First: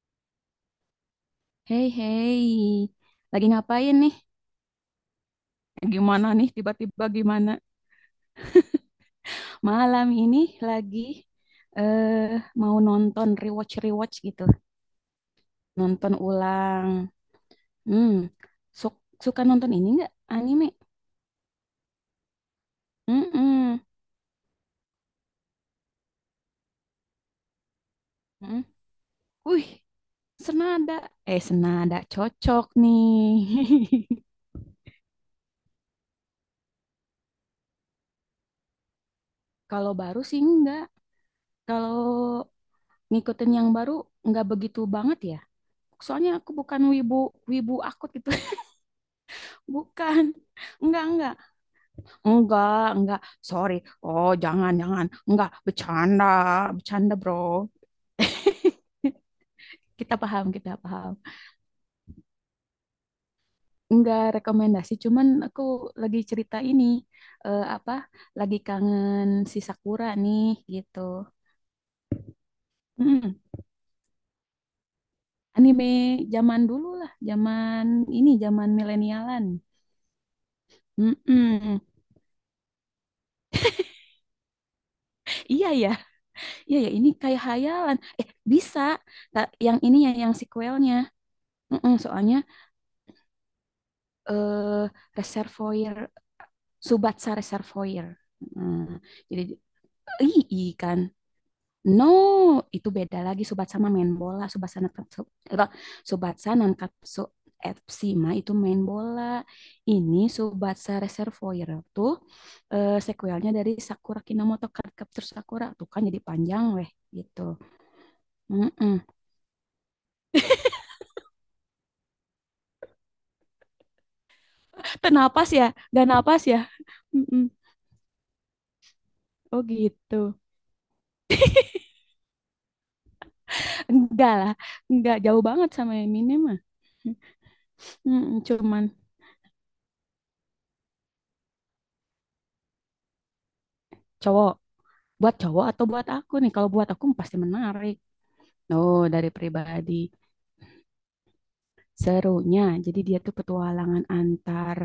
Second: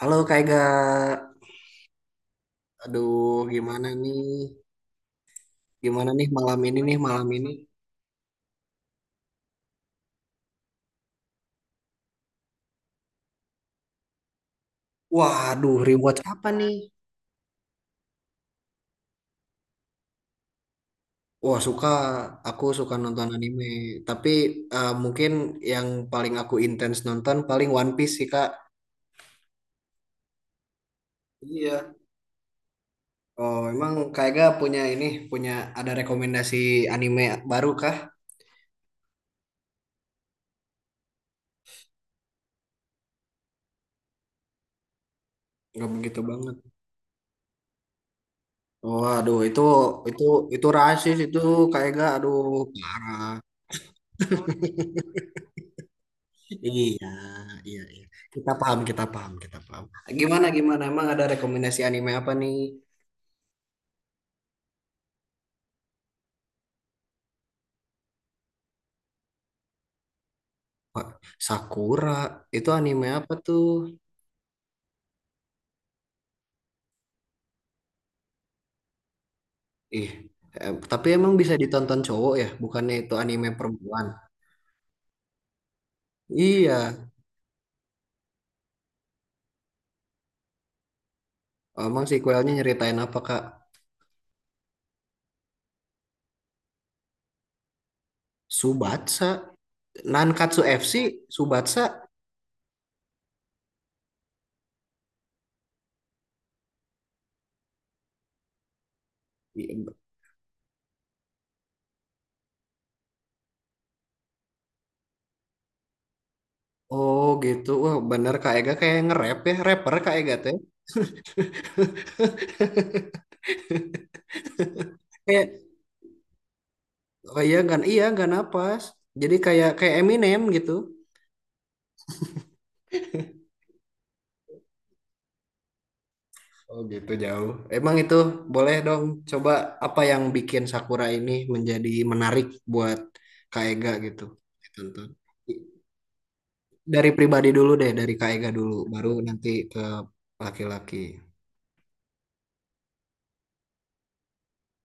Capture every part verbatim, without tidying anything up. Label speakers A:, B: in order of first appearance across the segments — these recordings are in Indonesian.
A: Halo Kak Ega,
B: Hei, hei,
A: aduh
B: lagi
A: gimana
B: ngapain nih?
A: nih?
B: Eh,
A: Gimana
B: Gimana
A: nih
B: nih?
A: malam ini nih
B: Tiba-tiba
A: malam ini?
B: gimana? Malam ini lagi eh mau nonton rewatch-rewatch gitu,
A: Waduh,
B: nonton
A: rewatch apa nih?
B: ulang. Hmm, su- suka nonton ini nggak? Anime?
A: Wah suka, aku suka nonton anime.
B: Mm-mm.
A: Tapi eh, mungkin yang paling aku intens nonton paling One Piece sih Kak.
B: Mm. Wih, senada. Eh,
A: Iya.
B: senada cocok nih.
A: Oh emang Kak Ega punya ini, punya ada rekomendasi anime baru kah?
B: Kalau baru sih enggak. Kalau ngikutin yang baru nggak begitu banget ya.
A: Nggak begitu
B: Soalnya aku
A: banget.
B: bukan wibu wibu akut gitu.
A: Waduh itu
B: Bukan.
A: itu itu
B: Enggak,
A: rasis
B: enggak.
A: itu Kak Ega, aduh
B: Enggak, enggak.
A: parah.
B: Sorry. Oh, jangan, jangan. Enggak, bercanda.
A: Iya,
B: Bercanda, bro.
A: iya, iya. Kita paham, kita paham, kita paham.
B: Kita
A: Gimana,
B: paham, kita
A: gimana? Emang
B: paham.
A: ada rekomendasi anime apa nih?
B: Enggak rekomendasi, cuman aku lagi cerita ini. Eh, apa? Lagi kangen si Sakura nih, gitu.
A: Wah, Sakura, itu anime apa
B: Mm,
A: tuh?
B: Anime zaman dulu lah. Zaman ini, zaman milenialan.
A: Ih, eh, tapi emang bisa
B: Mm-mm.
A: ditonton cowok ya? Bukannya itu anime perempuan?
B: Iya ya, iya ya.
A: Iya,
B: Ini kayak hayalan. Eh, bisa. Ta- Yang ini ya, yang sequelnya. Mm-mm,
A: emang
B: soalnya
A: sequelnya nyeritain apa, Kak?
B: eh, reservoir Subatsa Reservoir. Nah,
A: Subatsa,
B: jadi i
A: Nankatsu
B: I
A: F C,
B: kan,
A: Subatsa.
B: No, itu beda lagi Subatsa sama main bola, Subatsa Nankatsu. eh, Subatsa Nankatsu F C mah itu main bola. Ini Subatsa Reservoir tuh eh, sequelnya dari Sakura Kinomoto Card Captor Sakura tuh kan jadi panjang weh
A: Oh
B: gitu.
A: gitu, wah bener Kak Ega kayak
B: Mm-mm.
A: nge-rap ya, rapper Kak Ega teh.
B: Tenapas
A: Kayak,
B: ya, gak napas ya.
A: oh
B: Mm-mm.
A: iya, gak, iya, gak napas. Jadi
B: Oh
A: kayak kayak
B: gitu.
A: Eminem gitu.
B: Enggak lah, enggak jauh banget sama yang ini mah.
A: Oh gitu jauh. Emang itu
B: Mm,
A: boleh
B: cuman
A: dong coba apa yang bikin Sakura ini menjadi menarik buat Kak Ega gitu.
B: cowok
A: Ditonton.
B: buat cowok atau buat aku nih kalau buat aku
A: Dari
B: pasti
A: pribadi dulu deh,
B: menarik
A: dari Kak Ega dulu,
B: oh
A: baru
B: dari
A: nanti ke
B: pribadi
A: laki-laki.
B: serunya jadi dia tuh petualangan antar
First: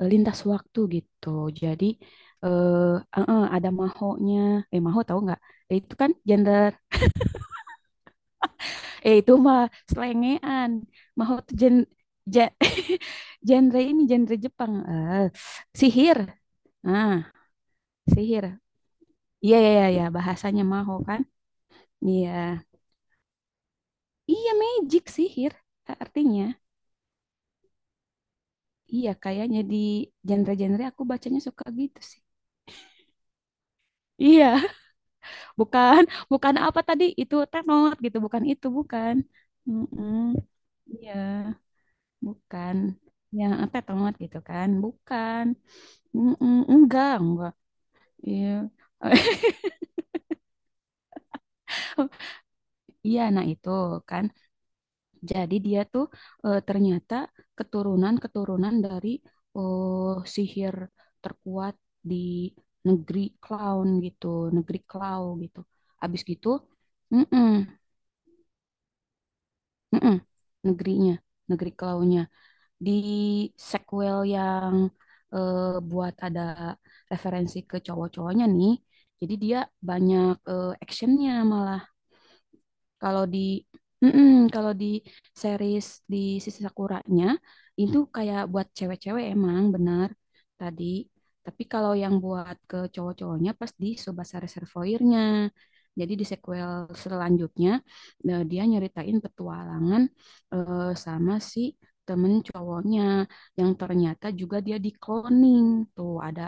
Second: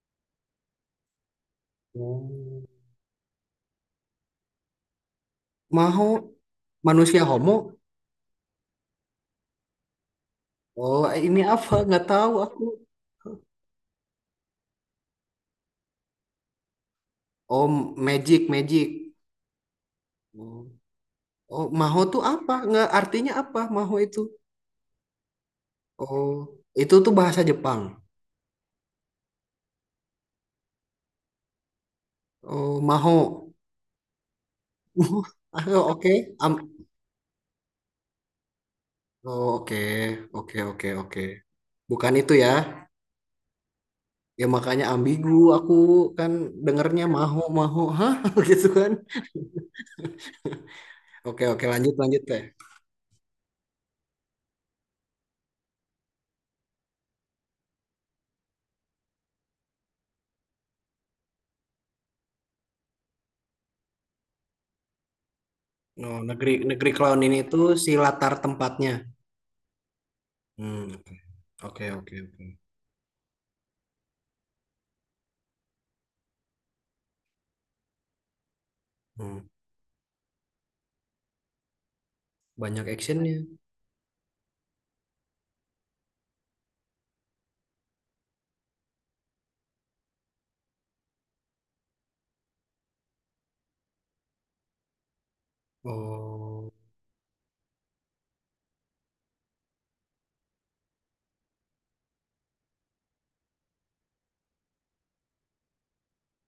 B: eh, lintas waktu gitu jadi
A: Oh.
B: eh eh, eh, ada mahonya eh maho tahu nggak. Eh, itu
A: Mau
B: kan gender
A: manusia homo?
B: eh itu mah selengean
A: Oh
B: maho
A: ini
B: tuh
A: apa?
B: gen
A: Nggak tahu
B: ja-
A: aku.
B: genre ini genre Jepang eh sihir nah
A: Oh magic
B: sihir
A: magic.
B: iya iya iya iya,
A: Oh,
B: bahasanya maho kan
A: oh maho tuh
B: iya.
A: apa? Nggak artinya apa maho itu?
B: Iya magic sihir a-
A: Oh
B: artinya.
A: itu tuh bahasa Jepang.
B: Iya kayaknya di genre-genre aku bacanya suka gitu sih.
A: Oh maho.
B: Iya,
A: Uh, ah,
B: bukan
A: oke.
B: bukan apa
A: Am-
B: tadi itu tenor gitu, bukan itu bukan.
A: oh, oke,
B: Mm-mm.
A: oke, oke,
B: Iya,
A: oke. Bukan itu ya.
B: bukan. Ya tenor gitu
A: Ya
B: kan,
A: makanya ambigu
B: bukan.
A: aku kan
B: Mm-mm,
A: dengernya
B: enggak,
A: maho
B: enggak.
A: maho, hah
B: Iya.
A: gitu kan. Oke, oke, lanjut lanjut teh.
B: Iya, nah itu kan. Jadi dia tuh eh, ternyata keturunan-keturunan dari eh, sihir terkuat di negeri clown gitu, negeri clown gitu.
A: Oh,
B: Habis gitu,
A: negeri negeri clown ini
B: mm-mm,
A: tuh si latar tempatnya.
B: mm-mm,
A: Hmm,
B: negerinya, negeri
A: oke, oke,
B: clownnya
A: oke.
B: di sequel yang eh, buat ada referensi ke cowok-cowoknya nih. Jadi
A: Hmm,
B: dia banyak eh, actionnya malah.
A: banyak
B: Kalau
A: actionnya.
B: di mm-mm, kalau di series di Sisi Sakuranya itu kayak buat cewek-cewek emang benar tadi. Tapi kalau yang buat ke cowok-cowoknya pas di Tsubasa Reservoir-nya. Jadi di sequel
A: Oh,
B: selanjutnya eh, dia nyeritain petualangan eh, sama si temen cowoknya yang ternyata juga dia di cloning. Tuh ada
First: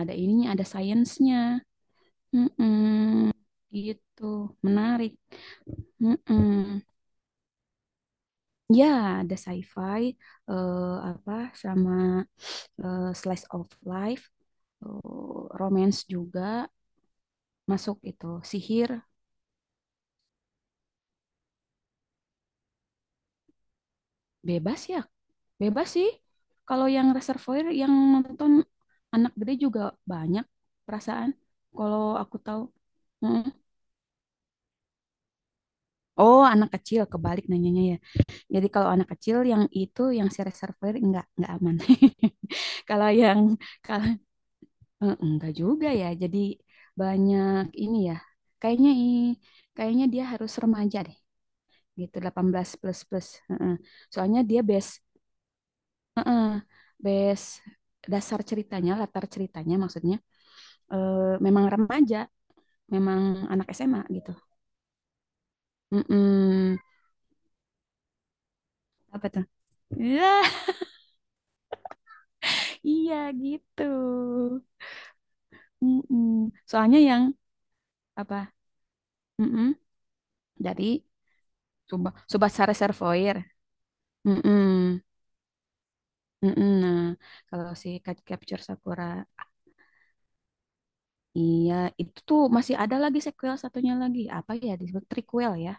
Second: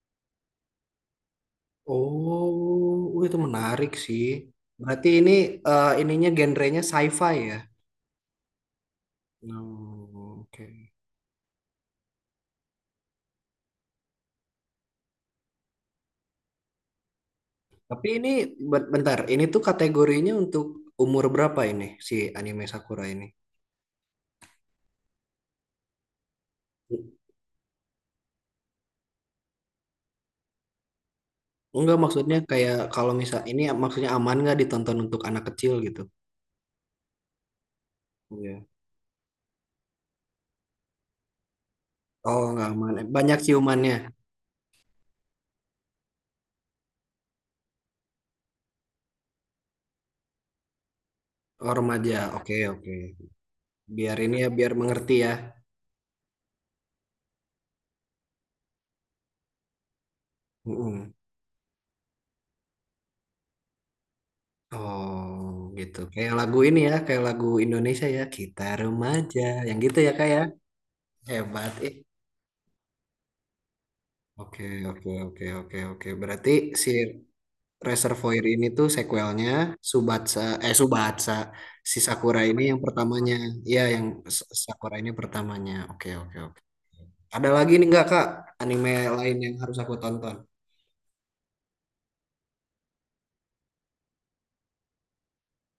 B: ada ininya, ada sainsnya.
A: oh, uh,
B: Mm-mm.
A: itu menarik sih.
B: Gitu,
A: Berarti
B: menarik.
A: ini eh, ininya genrenya
B: Mm-mm.
A: sci-fi ya.
B: Ya, ada sci-fi,
A: Oh, oke.
B: eh, apa sama eh, slice of life, eh, romance juga masuk
A: Tapi
B: itu.
A: ini
B: Sihir
A: ben- bentar, ini tuh kategorinya untuk umur berapa ini si anime Sakura ini?
B: bebas ya, bebas sih. Kalau yang Reservoir yang nonton anak gede juga banyak perasaan.
A: Enggak
B: Kalau aku
A: maksudnya
B: tahu,
A: kayak kalau misal
B: mm-mm.
A: ini maksudnya aman nggak ditonton untuk anak kecil gitu?
B: Oh anak kecil kebalik nanyanya ya. Jadi
A: Iya.
B: kalau anak kecil yang itu yang si Reservoir enggak enggak aman.
A: Oh nggak aman,
B: Kalau
A: banyak
B: yang kalau.
A: ciumannya.
B: Eh, enggak juga ya. Jadi banyak ini ya. Kayaknya i- Kayaknya dia harus remaja deh.
A: Oh
B: Gitu
A: remaja,
B: delapan
A: oke
B: belas
A: oke.
B: plus plus. Heeh.
A: Biar ini
B: Soalnya
A: ya
B: dia
A: biar
B: base
A: mengerti ya.
B: heeh, base dasar ceritanya, latar ceritanya maksudnya
A: Mm-mm.
B: eh, memang remaja, memang anak S M A gitu.
A: Oh gitu. Kayak lagu
B: Mm-mm.
A: ini ya, kayak lagu Indonesia ya. Kita
B: Apa
A: remaja,
B: tuh?
A: yang gitu ya kayak
B: Ya,
A: hebat. Eh,
B: iya gitu.
A: oke oke oke oke oke. Berarti
B: Mm-mm.
A: si
B: Soalnya yang apa?
A: Reservoir ini tuh sequelnya
B: Mm-mm.
A: Subatsa eh
B: Dari
A: Subatsa si
B: Subah
A: Sakura ini
B: Subasa
A: yang pertamanya
B: Reservoir.
A: ya yang S- Sakura
B: Mm-mm.
A: ini pertamanya oke oke oke
B: Mm-mm, nah,
A: ada
B: kalau
A: lagi nih
B: si
A: nggak
B: Cat-
A: Kak
B: Capture
A: anime
B: Sakura,
A: lain yang harus aku tonton
B: iya itu tuh masih ada lagi sequel satunya lagi. Apa ya disebut prequel ya?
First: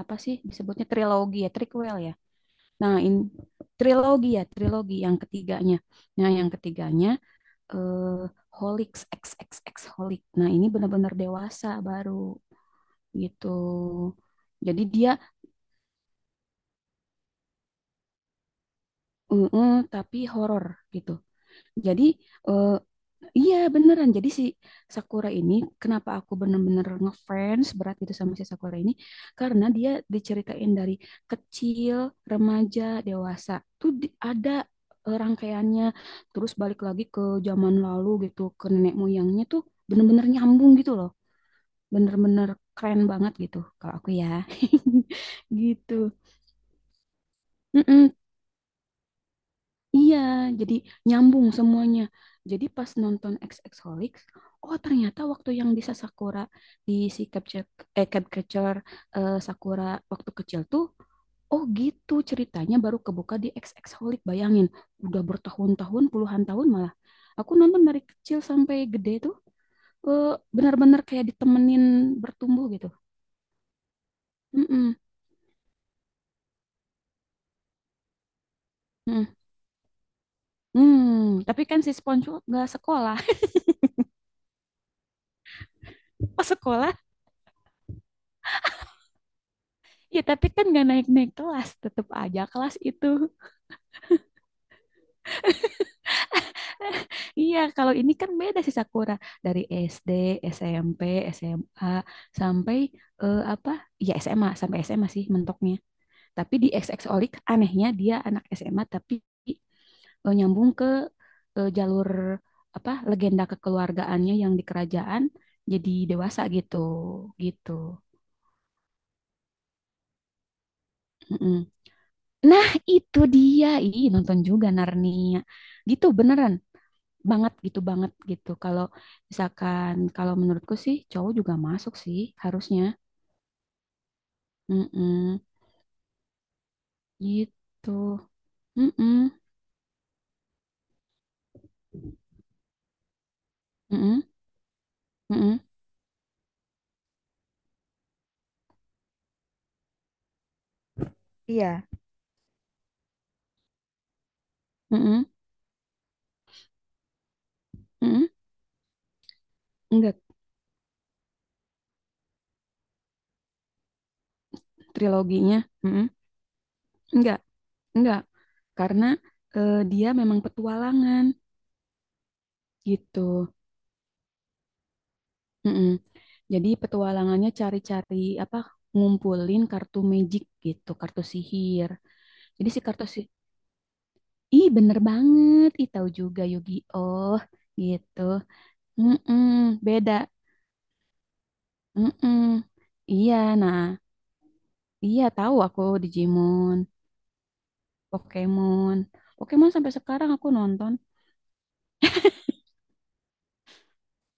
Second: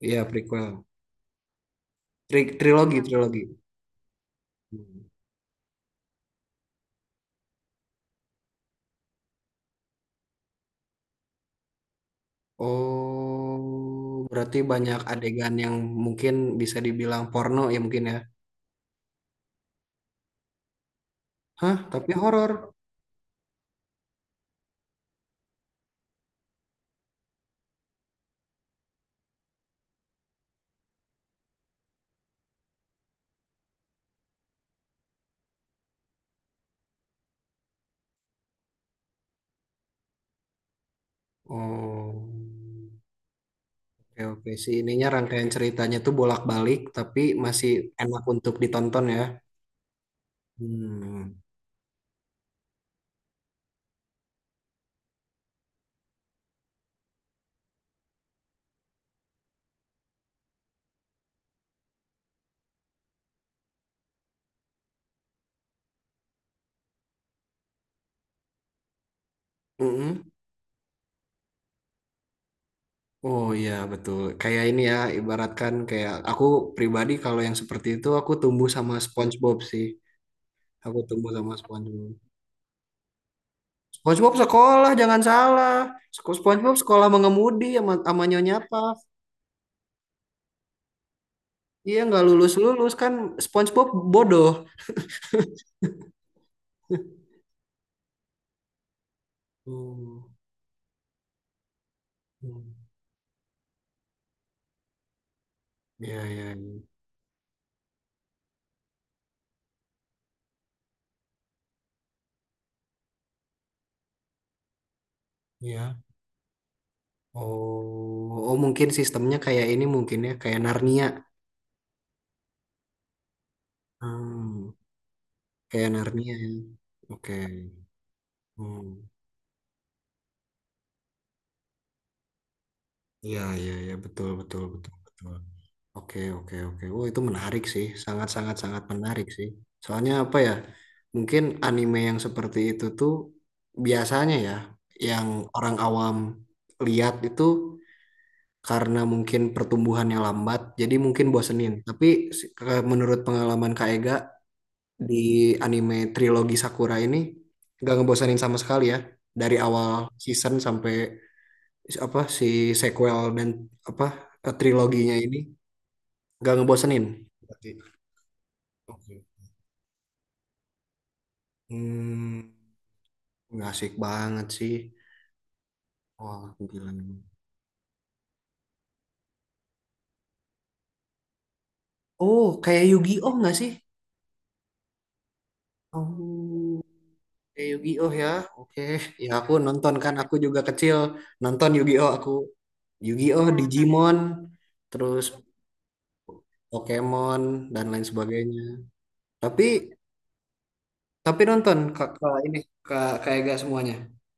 B: Apa
A: iya
B: sih
A: prequel
B: disebutnya trilogi ya, prequel ya.
A: Tri-
B: Nah,
A: trilogi
B: in
A: trilogi.
B: trilogi ya, trilogi
A: Hmm.
B: yang ketiganya. Nah, yang ketiganya eh Holix x x X Holic. Nah, ini benar-benar dewasa baru gitu.
A: Oh berarti
B: Jadi
A: banyak
B: dia
A: adegan yang mungkin bisa dibilang porno ya mungkin ya
B: eh, eh, tapi horor gitu.
A: hah
B: Jadi
A: tapi horor
B: eh, iya beneran. Jadi si Sakura ini kenapa aku bener-bener ngefans berat gitu sama si Sakura ini karena dia diceritain dari kecil, remaja, dewasa. Tuh di- ada eh, rangkaiannya terus balik lagi ke zaman lalu gitu, ke nenek moyangnya tuh bener-bener nyambung gitu loh.
A: oh.
B: Bener-bener keren banget gitu kalau aku
A: Oke,
B: ya.
A: oke sih ininya rangkaian
B: Gitu.
A: ceritanya tuh bolak-balik tapi masih
B: Mm-mm.
A: enak untuk ditonton ya.
B: Iya, jadi
A: Hmm.
B: nyambung semuanya. Jadi pas nonton XXholics, oh ternyata waktu yang di Sakura di si capture eh capture eh, Sakura waktu kecil tuh oh gitu ceritanya baru kebuka di XXholic. Bayangin, udah bertahun-tahun, puluhan tahun malah. Aku nonton dari kecil sampai gede tuh
A: Mm-mm.
B: eh, benar-benar kayak ditemenin bertumbuh gitu.
A: Oh iya betul. Kayak ini ya,
B: Mm-mm.
A: ibaratkan kayak aku pribadi kalau yang seperti itu aku tumbuh sama
B: Mm.
A: SpongeBob sih. Aku tumbuh
B: Hmm,
A: sama
B: tapi kan si
A: SpongeBob.
B: SpongeBob nggak sekolah.
A: SpongeBob sekolah, jangan salah. Sek-
B: Pas
A: SpongeBob
B: sekolah.
A: sekolah mengemudi sama, sama Nyonya Puff.
B: Ya, tapi kan nggak naik-naik kelas,
A: Iya
B: tetap
A: nggak
B: aja
A: lulus
B: kelas
A: lulus
B: itu.
A: kan SpongeBob bodoh.
B: Iya, kalau ini kan beda sih Sakura dari S D,
A: Hmm.
B: S M P, S M A
A: Hmm.
B: sampai eh, apa? Ya SMA sampai S M A sih mentoknya.
A: Iya iya
B: Tapi di
A: iya.
B: X X Olik anehnya dia anak S M A tapi eh, nyambung ke eh, jalur apa? Legenda kekeluargaannya yang di kerajaan jadi
A: Iya.
B: dewasa gitu,
A: Oh,
B: gitu.
A: oh mungkin sistemnya kayak ini mungkin ya kayak Narnia.
B: Mm-mm. Nah, itu dia. Ih, nonton
A: Hmm.
B: juga Narnia.
A: Kayak
B: Gitu
A: Narnia ya.
B: beneran
A: Oke.
B: banget gitu banget gitu. Kalau
A: Hmm.
B: misalkan kalau menurutku sih cowok juga masuk sih harusnya.
A: Iya, iya, iya, betul, betul, betul, betul.
B: Mm-mm,
A: Oke, oke, oke. Oh, itu menarik sih.
B: gitu.
A: Sangat, sangat, sangat
B: Mm-mm,
A: menarik sih. Soalnya apa ya? Mungkin anime yang seperti itu tuh
B: mm-mm,
A: biasanya ya, yang
B: mm-mm,
A: orang awam lihat itu karena mungkin pertumbuhannya lambat, jadi mungkin bosenin.
B: iya.
A: Tapi si- ke- menurut pengalaman Kak Ega di
B: mm-mm,
A: anime trilogi Sakura ini nggak
B: mm-mm.
A: ngebosenin sama sekali ya. Dari awal
B: Enggak
A: season sampai si- apa si sequel dan apa eh, triloginya ini
B: triloginya. Mm-mm.
A: gak ngebosenin.
B: Enggak,
A: Berarti.
B: enggak. Karena
A: Oke.
B: eh, dia memang petualangan
A: Hmm,
B: gitu.
A: nggak asik banget sih.
B: Mm-mm.
A: Wah,
B: Jadi
A: gila. Memang.
B: petualangannya cari-cari apa ngumpulin kartu magic gitu, kartu sihir.
A: Oh,
B: Jadi si
A: kayak
B: kartu si.
A: Yu-Gi-Oh nggak sih?
B: Ih, bener banget. Ih, tahu juga
A: Oh,
B: Yu-Gi-Oh
A: kayak Yu-Gi-Oh
B: gitu.
A: ya. Oke, ya
B: Mm-mm,
A: aku nonton
B: beda.
A: kan. Aku juga kecil nonton Yu-Gi-Oh. Aku
B: Mm-mm. Iya,
A: Yu-Gi-Oh,
B: nah,
A: Digimon,
B: iya
A: terus
B: tahu aku Digimon,
A: Pokemon dan lain sebagainya.
B: Pokemon.
A: Tapi
B: Pokemon sampai sekarang aku nonton
A: tapi nonton kak ini kak kayak gak semuanya.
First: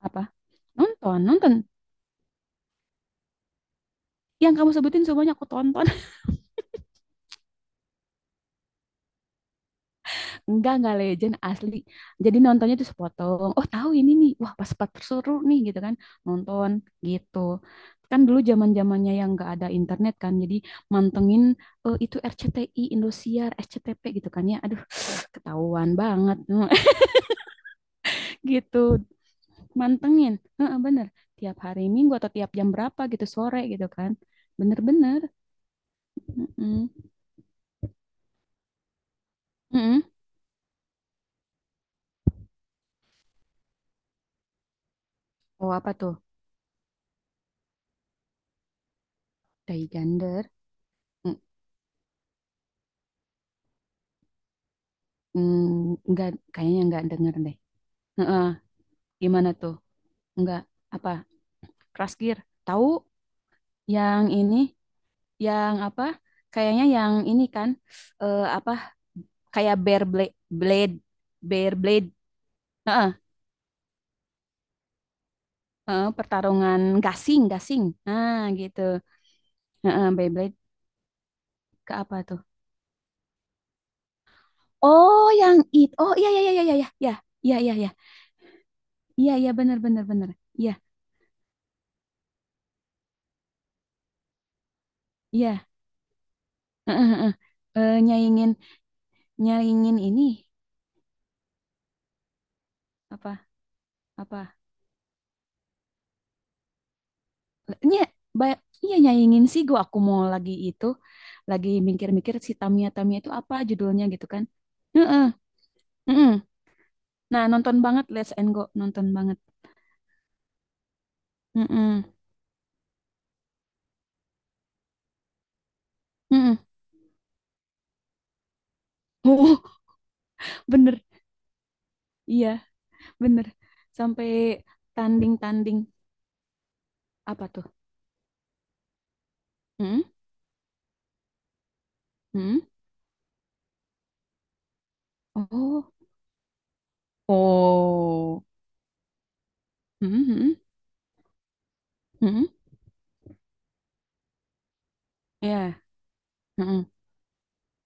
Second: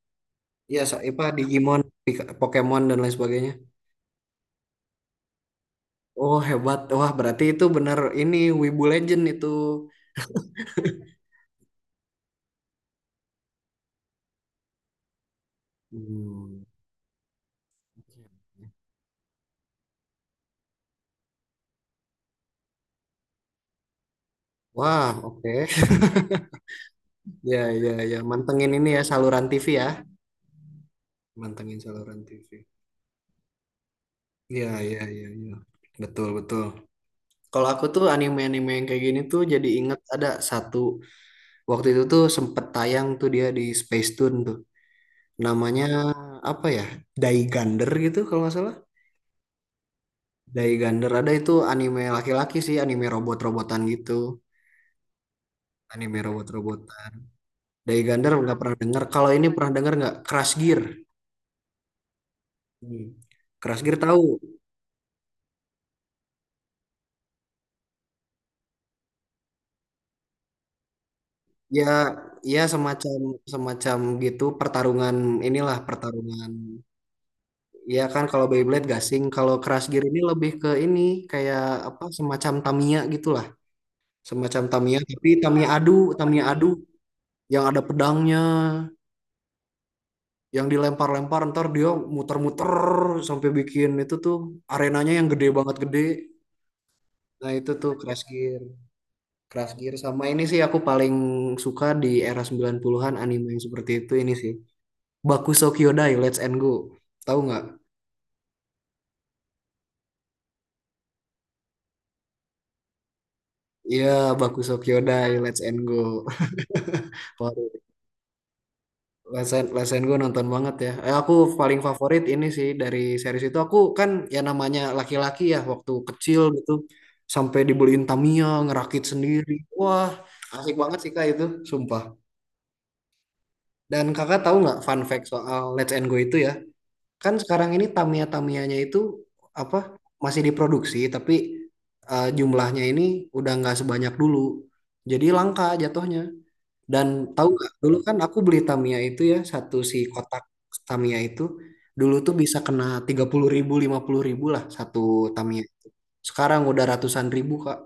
B: apa?
A: Iya,
B: Nonton,
A: Saipah,
B: nonton.
A: Digimon, Pika- Pokemon dan lain sebagainya.
B: Yang kamu sebutin semuanya aku tonton.
A: Oh, hebat. Wah, berarti itu bener ini Wibu Legend itu.
B: Enggak, enggak legend asli. Jadi nontonnya tuh sepotong. Oh, tahu ini nih. Wah, pas pas seru nih gitu kan.
A: Hmm.
B: Nonton gitu. Kan dulu zaman-zamannya yang enggak ada internet kan. Jadi mantengin eh, itu R C T I, Indosiar, S C T V gitu kan ya. Aduh,
A: Wah, oke.
B: ketahuan banget
A: Ya, ya, ya. Mantengin ini
B: gitu.
A: ya saluran T V ya.
B: Mantengin. Heeh, bener. Tiap
A: Mantengin
B: hari Minggu
A: saluran
B: atau
A: T V.
B: tiap jam berapa gitu sore gitu kan.
A: Iya, iya,
B: Bener-bener.
A: iya, iya. Betul, betul.
B: Mm-mm.
A: Kalau aku tuh anime-anime yang kayak gini tuh jadi inget
B: Mm-mm.
A: ada satu waktu itu tuh sempet tayang tuh dia di Space Tune tuh.
B: Oh,
A: Namanya
B: apa tuh?
A: apa ya? Daigander gitu kalau nggak salah.
B: Day Gender.
A: Daigander ada
B: Mm,
A: itu anime laki-laki sih, anime robot-robotan gitu.
B: mm,
A: Anime
B: enggak, kayaknya enggak
A: robot-robotan.
B: denger deh.
A: Daigander
B: Heeh.
A: nggak pernah dengar. Kalau ini
B: Gimana
A: pernah
B: tuh?
A: dengar nggak? Crash
B: Enggak
A: Gear.
B: apa? Crush Gear. Tahu
A: Hmm. Crash Gear
B: yang
A: tahu?
B: ini yang apa? Kayaknya yang ini kan eh, apa kayak Bear Blade Blade Bear
A: Ya,
B: Blade.
A: ya
B: Heeh,
A: semacam semacam gitu pertarungan inilah
B: heeh,
A: pertarungan.
B: pertarungan gasing gasing.
A: Ya kan
B: Nah,
A: kalau
B: gitu.
A: Beyblade gasing, kalau Crash Gear
B: Heeh,
A: ini lebih
B: Beyblade
A: ke ini kayak
B: ke
A: apa
B: apa tuh?
A: semacam Tamiya gitulah. Semacam Tamiya tapi
B: Oh, yang
A: Tamiya
B: it.
A: adu,
B: Oh, iya iya
A: Tamiya
B: iya
A: adu
B: iya iya iya. Iya
A: yang
B: iya
A: ada
B: iya.
A: pedangnya,
B: Iya iya benar benar benar.
A: yang
B: Iya,
A: dilempar-lempar ntar dia muter-muter sampai bikin itu tuh arenanya yang gede
B: iya.
A: banget gede.
B: Heeh, heeh.
A: Nah, itu tuh
B: Eh,
A: Crash
B: nyaingin
A: Gear. Crash Gear
B: nyaingin ini
A: sama ini sih aku paling suka di era sembilan puluhan-an
B: apa?
A: anime yang seperti itu ini sih.
B: Apa.
A: Bakuso Kyodai Let's and Go. Tahu nggak?
B: Nya, ba- iya nyanyiin sih gua aku mau lagi itu lagi mikir-mikir si Tamiya Tamiya itu apa judulnya
A: Iya,
B: gitu kan.
A: Bakuso
B: Heeh,
A: Kyodai Let's and Go.
B: heeh. Nah,
A: Wah,
B: nonton banget Let's and Go, nonton banget.
A: lesen, lesen gue nonton banget ya. Eh, aku paling
B: Heeh.
A: favorit ini sih dari series itu. Aku kan ya namanya laki-laki ya waktu kecil
B: Heeh.
A: gitu. Sampai dibeliin Tamiya, ngerakit sendiri.
B: Oh,
A: Wah, asik banget
B: bener.
A: sih Kak itu, sumpah.
B: Iya, bener.
A: Dan
B: Sampai
A: kakak tahu nggak fun fact soal
B: tanding-tanding
A: Let's and Go itu ya? Kan
B: apa tuh?
A: sekarang ini Tamiya-Tamiyanya itu apa
B: Heeh.
A: masih diproduksi tapi eh,
B: Heeh.
A: jumlahnya ini udah nggak sebanyak dulu jadi langka
B: Oh.
A: jatuhnya dan tahu nggak dulu kan aku
B: Oh.
A: beli Tamiya itu ya satu si
B: Heeh,
A: kotak
B: heeh.
A: Tamiya itu dulu tuh
B: Heeh.
A: bisa kena tiga puluh ribu lima puluh ribu lah satu Tamiya
B: Iya,
A: itu sekarang
B: heeh.
A: udah ratusan ribu Kak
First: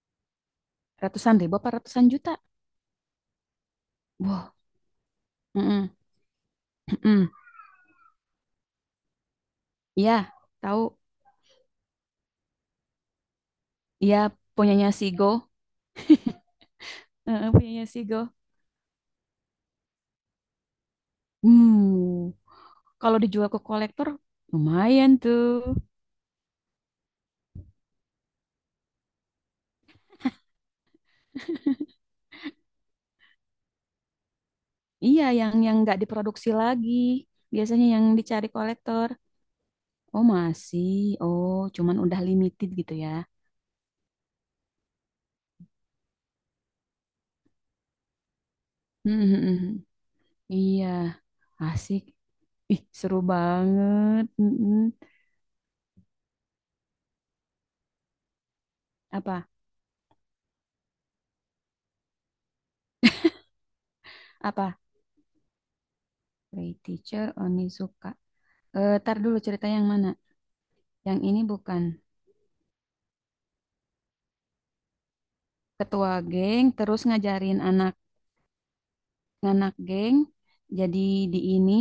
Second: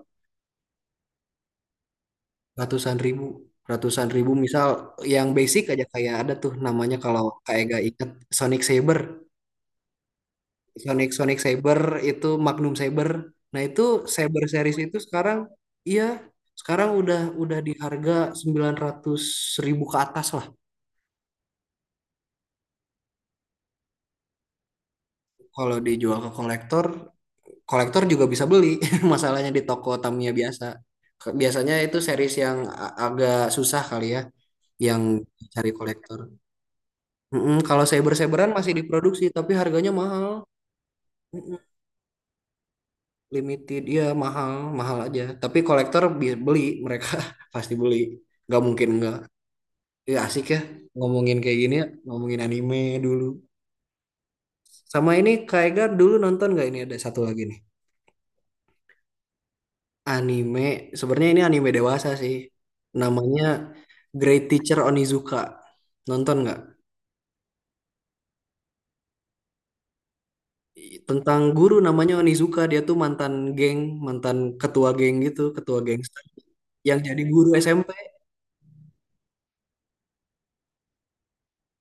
B: Ratusan ribu apa ratusan juta?
A: ratusan ribu ratusan ribu
B: Wah.
A: misal yang basic aja
B: Heeh.
A: kayak ada tuh namanya kalau
B: Heeh.
A: Kak Ega ingat Sonic Saber
B: Iya, tahu.
A: Sonic Sonic Saber itu Magnum Saber. Nah, itu
B: Iya,
A: Saber series
B: punyanya
A: itu
B: si
A: sekarang
B: Go.
A: iya sekarang udah
B: Heeh,
A: udah di
B: punyanya
A: harga
B: Sigo.
A: sembilan ratus ribu ke atas lah.
B: Hmm, kalau dijual ke kolektor, lumayan tuh.
A: Kalau dijual ke kolektor, kolektor juga bisa beli. Masalahnya di toko Tamiya biasa. Ke- Biasanya itu series yang a- agak susah kali ya yang
B: Iya, yang
A: cari
B: yang nggak
A: kolektor.
B: diproduksi lagi.
A: Mm-mm, kalau
B: Biasanya yang
A: Saber
B: dicari
A: Saberan masih
B: kolektor.
A: diproduksi tapi harganya
B: Oh,
A: mahal.
B: masih. Oh, cuman udah limited gitu ya.
A: Limited ya mahal mahal aja tapi kolektor bi- beli mereka pasti beli nggak mungkin nggak
B: Hmm, hmm, hmm.
A: ya asik ya
B: Iya,
A: ngomongin kayak gini ya
B: asik.
A: ngomongin anime
B: Ih, seru
A: dulu
B: banget. Mm-mm.
A: sama ini Kak Ega dulu nonton nggak ini ada satu lagi nih
B: Apa?
A: anime sebenarnya ini anime dewasa sih namanya Great Teacher
B: Apa?
A: Onizuka nonton nggak
B: Ray Teacher Onizuka. Eh, tar dulu cerita yang mana? Yang
A: tentang
B: ini
A: guru
B: bukan.
A: namanya Onizuka dia tuh mantan geng mantan ketua geng gitu ketua
B: Ketua
A: gangster
B: geng
A: yang
B: terus
A: jadi guru
B: ngajarin
A: S M P
B: anak nganak geng jadi di ini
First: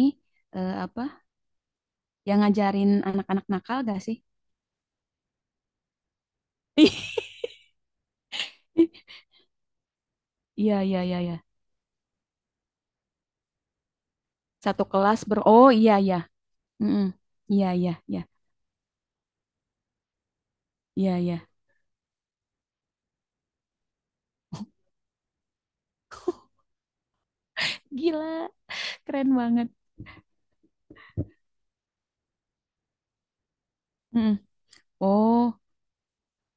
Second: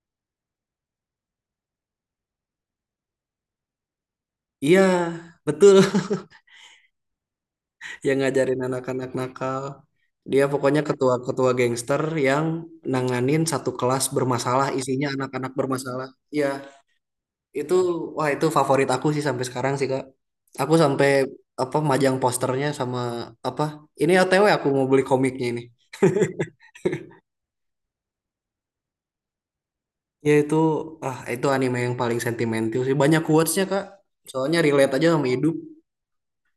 B: eh, apa yang ngajarin anak-anak nakal gak sih?
A: iya betul yang ngajarin anak-anak nakal. Dia
B: Iya
A: pokoknya
B: iya iya iya.
A: ketua-ketua gangster yang nanganin satu kelas bermasalah,
B: Satu
A: isinya
B: kelas ber.
A: anak-anak
B: Oh iya
A: bermasalah.
B: iya.
A: Iya,
B: Mm-mm. Iya
A: itu
B: iya iya.
A: wah itu favorit aku sih sampai sekarang sih, Kak. Aku sampai
B: Iya iya.
A: apa majang posternya sama apa? Ini O T W aku mau beli komiknya ini.
B: Gila, keren banget.
A: Ya itu ah itu anime yang paling sentimental sih. Banyak quotes-nya, Kak.
B: Mm.
A: Soalnya relate aja sama hidup.
B: Oh,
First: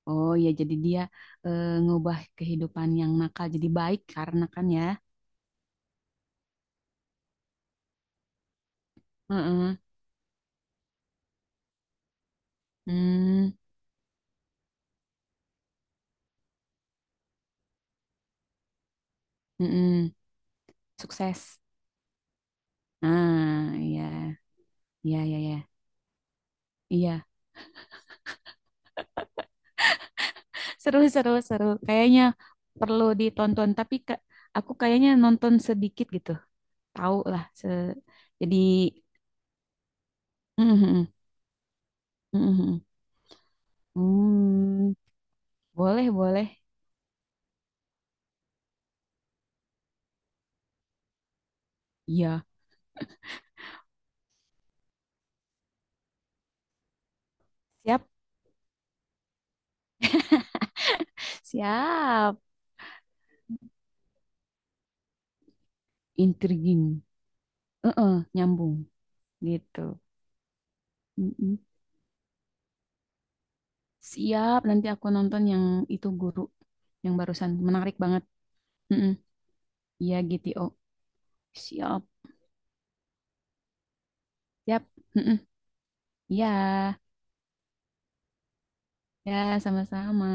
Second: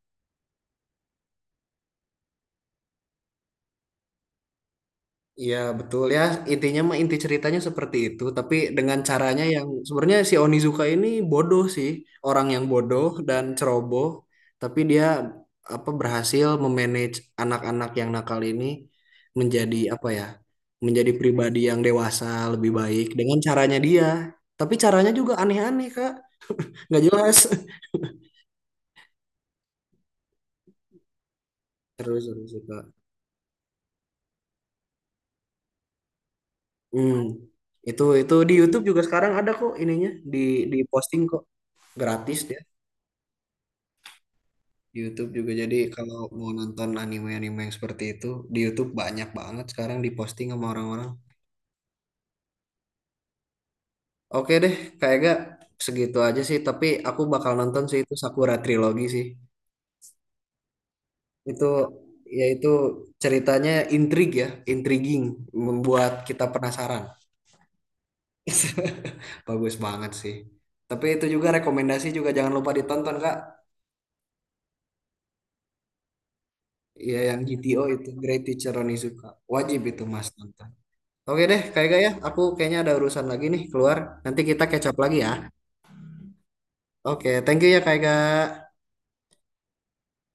B: oh iya jadi dia eh, ngubah kehidupan yang nakal jadi baik karena kan ya.
A: Iya betul ya intinya mah inti ceritanya seperti itu tapi dengan caranya yang
B: Heeh.
A: sebenarnya si Onizuka ini bodoh sih orang yang bodoh dan
B: Mm.
A: ceroboh tapi dia apa berhasil memanage anak-anak yang nakal ini menjadi apa
B: Mm-mm.
A: ya menjadi pribadi
B: Sukses.
A: yang dewasa lebih baik dengan
B: Ah,
A: caranya
B: iya.
A: dia tapi caranya
B: Iya
A: juga
B: iya iya.
A: aneh-aneh Kak nggak
B: Iya.
A: jelas
B: Seru, seru, seru. Kayaknya
A: terus terus Kak
B: perlu ditonton, tapi ke, aku kayaknya nonton sedikit gitu. Tahu
A: hmm.
B: lah. Se,
A: itu itu di
B: jadi,
A: YouTube juga sekarang ada kok ininya di
B: mhm,
A: di
B: mhm.
A: posting kok gratis.
B: Mhm, mhm. Hmm,
A: Di YouTube juga jadi
B: boleh,
A: kalau
B: boleh.
A: mau nonton anime-anime yang seperti itu di YouTube banyak banget sekarang diposting sama orang-orang.
B: Iya,
A: Oke deh, Kak Ega segitu aja sih. Tapi aku bakal nonton sih
B: siap,
A: itu Sakura Trilogy sih. Itu
B: siap.
A: yaitu ceritanya intrig ya, intriguing, membuat kita
B: Intriguing.
A: penasaran.
B: Heeh, nyambung
A: Bagus
B: gitu.
A: banget sih. Tapi itu juga
B: Mhm.
A: rekomendasi juga jangan lupa ditonton Kak.
B: Siap, nanti aku nonton yang itu guru yang
A: Ya yang
B: barusan.
A: G T O
B: Menarik
A: itu
B: banget.
A: Great Teacher
B: Mhm.
A: Onizuka. Wajib itu
B: Iya,
A: Mas
B: G T O.
A: nonton. Oke deh, Kak Ega
B: Siap,
A: ya. Aku kayaknya ada urusan lagi nih keluar. Nanti kita
B: siap.
A: catch up lagi ya.
B: Mhm. Iya,
A: Oke, thank you ya Kak Ega.
B: ya, sama-sama.